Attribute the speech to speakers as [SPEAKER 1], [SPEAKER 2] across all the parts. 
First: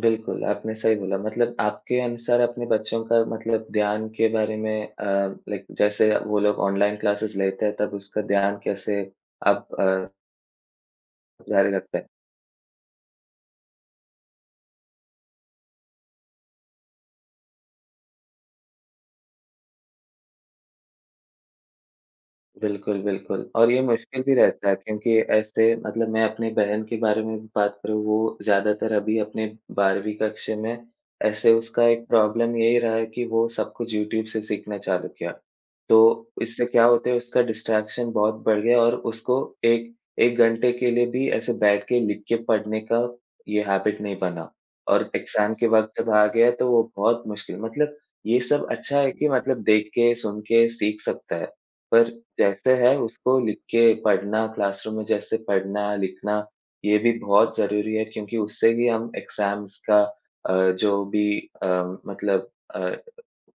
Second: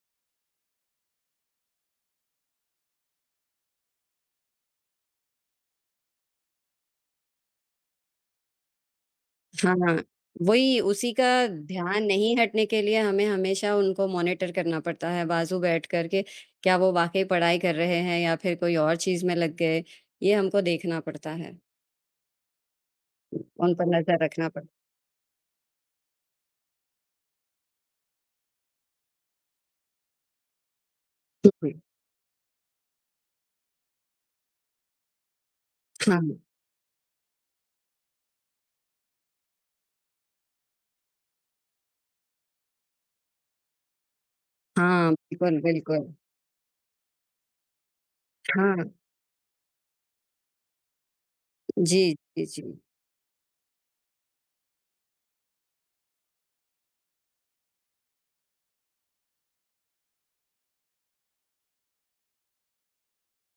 [SPEAKER 1] बिल्कुल, आपने सही बोला। मतलब आपके अनुसार अपने बच्चों का मतलब ध्यान के बारे में अ, लाइक जैसे वो लोग ऑनलाइन क्लासेज़ लेते हैं तब उसका ध्यान कैसे आप
[SPEAKER 2] हाँ, हाँ।
[SPEAKER 1] अ
[SPEAKER 2] वही उसी का
[SPEAKER 1] जारी
[SPEAKER 2] ध्यान
[SPEAKER 1] रखते?
[SPEAKER 2] नहीं हटने के लिए हमें हमेशा उनको मॉनिटर करना पड़ता है बाजू बैठकर के, क्या वो वाक़ई पढ़ाई कर रहे हैं या फिर कोई और चीज़ में लग गए, ये हमको देखना पड़ता है।
[SPEAKER 1] बिल्कुल, बिल्कुल। और
[SPEAKER 2] उन
[SPEAKER 1] ये
[SPEAKER 2] पर नज़र
[SPEAKER 1] मुश्किल भी
[SPEAKER 2] रखना पड़
[SPEAKER 1] रहता है क्योंकि ऐसे मतलब मैं अपनी बहन के बारे में भी बात करूँ वो ज़्यादातर अभी अपने 12वीं कक्षा में, ऐसे
[SPEAKER 2] बिल्कुल।
[SPEAKER 1] उसका एक प्रॉब्लम यही रहा है कि वो सब कुछ यूट्यूब से सीखना चालू किया। तो
[SPEAKER 2] हाँ।
[SPEAKER 1] इससे क्या होता है उसका डिस्ट्रैक्शन बहुत बढ़ गया और उसको एक 1 घंटे के लिए भी ऐसे बैठ के लिख के पढ़ने का ये हैबिट नहीं बना और
[SPEAKER 2] हाँ।
[SPEAKER 1] एग्ज़ाम
[SPEAKER 2] बिल्कुल,
[SPEAKER 1] के वक़्त जब
[SPEAKER 2] बिल्कुल।
[SPEAKER 1] आ गया तो वो बहुत मुश्किल मतलब ये सब
[SPEAKER 2] हाँ।
[SPEAKER 1] अच्छा है कि मतलब देख के, सुन के सीख सकता है, पर
[SPEAKER 2] जी, जी,
[SPEAKER 1] जैसे
[SPEAKER 2] जी।
[SPEAKER 1] है उसको लिख के पढ़ना, क्लासरूम में जैसे पढ़ना-लिखना, ये भी बहुत ज़रूरी है क्योंकि उससे भी हम एग्ज़ाम्स का अ, जो भी अ, मतलब अ,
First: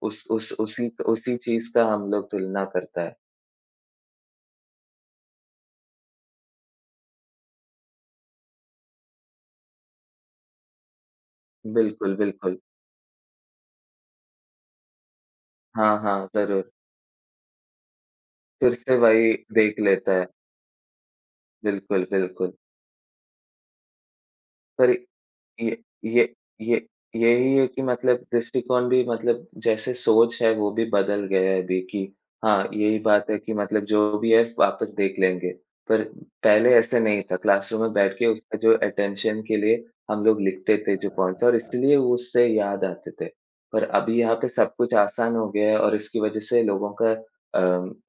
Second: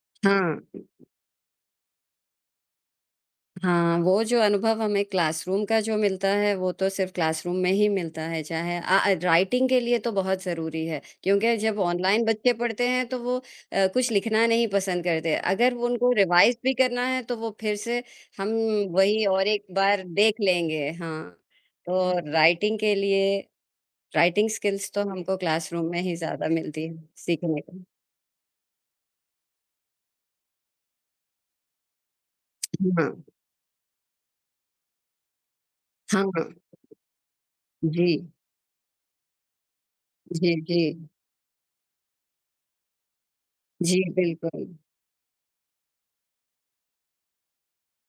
[SPEAKER 1] उस उस
[SPEAKER 2] हाँ।
[SPEAKER 1] उसी उसी चीज़ का हम लोग तुलना करता है।
[SPEAKER 2] हाँ, वो जो अनुभव हमें क्लासरूम का जो मिलता है, वो तो सिर्फ क्लासरूम में ही मिलता है चाहे अ, ए, राइटिंग के लिए तो बहुत ज़रूरी है, क्योंकि जब
[SPEAKER 1] बिल्कुल,
[SPEAKER 2] ऑनलाइन बच्चे
[SPEAKER 1] बिल्कुल।
[SPEAKER 2] पढ़ते हैं तो वो अ, कुछ लिखना नहीं पसंद करते। अगर वो
[SPEAKER 1] हाँ,
[SPEAKER 2] उनको
[SPEAKER 1] हाँ,
[SPEAKER 2] रिवाइज़
[SPEAKER 1] ज़रूर।
[SPEAKER 2] भी करना है तो वो फिर से हम
[SPEAKER 1] फिर से
[SPEAKER 2] वही
[SPEAKER 1] वही
[SPEAKER 2] और एक
[SPEAKER 1] देख
[SPEAKER 2] बार
[SPEAKER 1] लेता है।
[SPEAKER 2] देख लेंगे हाँ,
[SPEAKER 1] बिल्कुल,
[SPEAKER 2] तो
[SPEAKER 1] बिल्कुल।
[SPEAKER 2] राइटिंग के लिए राइटिंग
[SPEAKER 1] पर
[SPEAKER 2] स्किल्स तो हमको
[SPEAKER 1] ये
[SPEAKER 2] क्लासरूम में ही
[SPEAKER 1] ये
[SPEAKER 2] ज़्यादा
[SPEAKER 1] ये
[SPEAKER 2] मिलती है,
[SPEAKER 1] यही
[SPEAKER 2] सीखने
[SPEAKER 1] है कि
[SPEAKER 2] को।
[SPEAKER 1] मतलब दृष्टिकोण भी मतलब जैसे सोच है वो भी बदल गया है अभी कि हाँ,
[SPEAKER 2] हुँ,
[SPEAKER 1] यही
[SPEAKER 2] हाँ।
[SPEAKER 1] बात है कि मतलब जो भी है वापस देख लेंगे। पर
[SPEAKER 2] हाँ, हाँ।
[SPEAKER 1] पहले ऐसा नहीं था क्लासरूम में बैठ के
[SPEAKER 2] जी।
[SPEAKER 1] उसका जो अटेंशन के लिए हम लोग
[SPEAKER 2] जी,
[SPEAKER 1] लिखते थे,
[SPEAKER 2] जी।
[SPEAKER 1] जो पॉइंट्स और इसलिए उससे याद आते थे। पर
[SPEAKER 2] जी,
[SPEAKER 1] अभी यहाँ पे सब
[SPEAKER 2] बिल्कुल।
[SPEAKER 1] कुछ आसान हो गया है और इसकी वजह से लोगों का अ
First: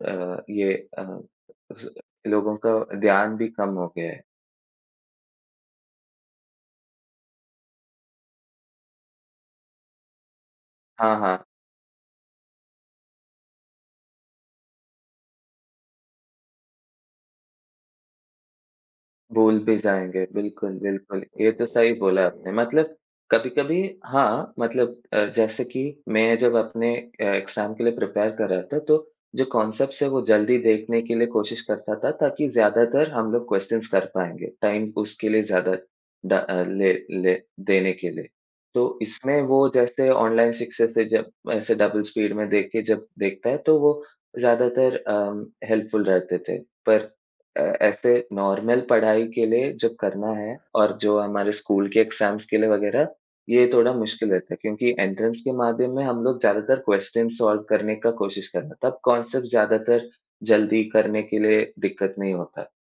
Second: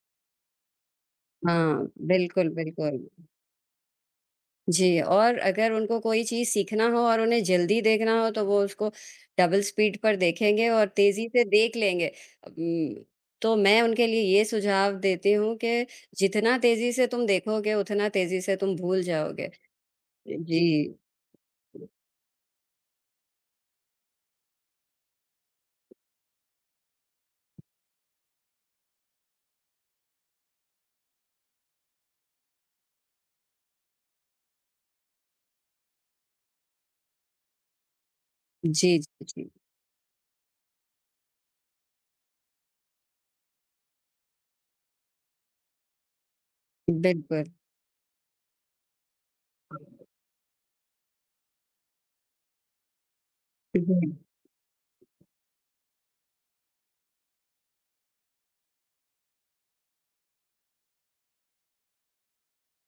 [SPEAKER 1] अ, ये अ,
[SPEAKER 2] हाँ।
[SPEAKER 1] उस
[SPEAKER 2] बिल्कुल,
[SPEAKER 1] लोगों का
[SPEAKER 2] बिल्कुल।
[SPEAKER 1] ध्यान भी कम हो गया है।
[SPEAKER 2] जी, और अगर उनको कोई चीज़ सीखना हो और उन्हें जल्दी देखना हो तो वो उसको डबल स्पीड पर देखेंगे और
[SPEAKER 1] हाँ,
[SPEAKER 2] तेज़ी
[SPEAKER 1] हाँ।
[SPEAKER 2] से देख लेंगे अ, उम्म, तो मैं उनके लिए ये सुझाव देती हूँ कि जितना तेज़ी से तुम देखोगे, उतना तेज़ी से तुम भूल जाओगे। अ,
[SPEAKER 1] भूल भी जाएँगे बिल्कुल,
[SPEAKER 2] जी।
[SPEAKER 1] बिल्कुल, ये तो सही बोला आपने मतलब कभी-कभी हाँ, मतलब अ, जैसे कि मैं जब अपने अ, एग्ज़ाम के लिए प्रिपेयर कर रहा था तो जो कॉन्सेप्ट्स हैं वो जल्दी देखने के लिए कोशिश करता था ताकि ज़्यादातर हम लोग क्वेश्चन्स कर पाएँगे टाइम उसके लिए ज़्यादा ड़ अ, ले ले देने के लिए, तो
[SPEAKER 2] जी, जी,
[SPEAKER 1] इसमें
[SPEAKER 2] जी।
[SPEAKER 1] वो जैसे ऑनलाइन सक्सेस है जब ऐसे डबल स्पीड में देख के जब देखता है तो वो ज़्यादातर अम, हेल्पफुल रहते थे। पर
[SPEAKER 2] बिल्कुल।
[SPEAKER 1] अ, ऐसे नॉर्मल पढ़ाई के लिए जब करना है और जो हमारे स्कूल के एग्ज़ाम्स के लिए वगैरह, ये थोड़ा
[SPEAKER 2] उहुँ।
[SPEAKER 1] मुश्किल रहता है क्योंकि एंट्रेंस के माध्यम में हम लोग ज़्यादातर क्वेश्चन्स सॉल्व करने का कोशिश करना तब कॉन्सेप्ट ज़्यादातर जल्दी करने के लिए दिक्कत नहीं होता।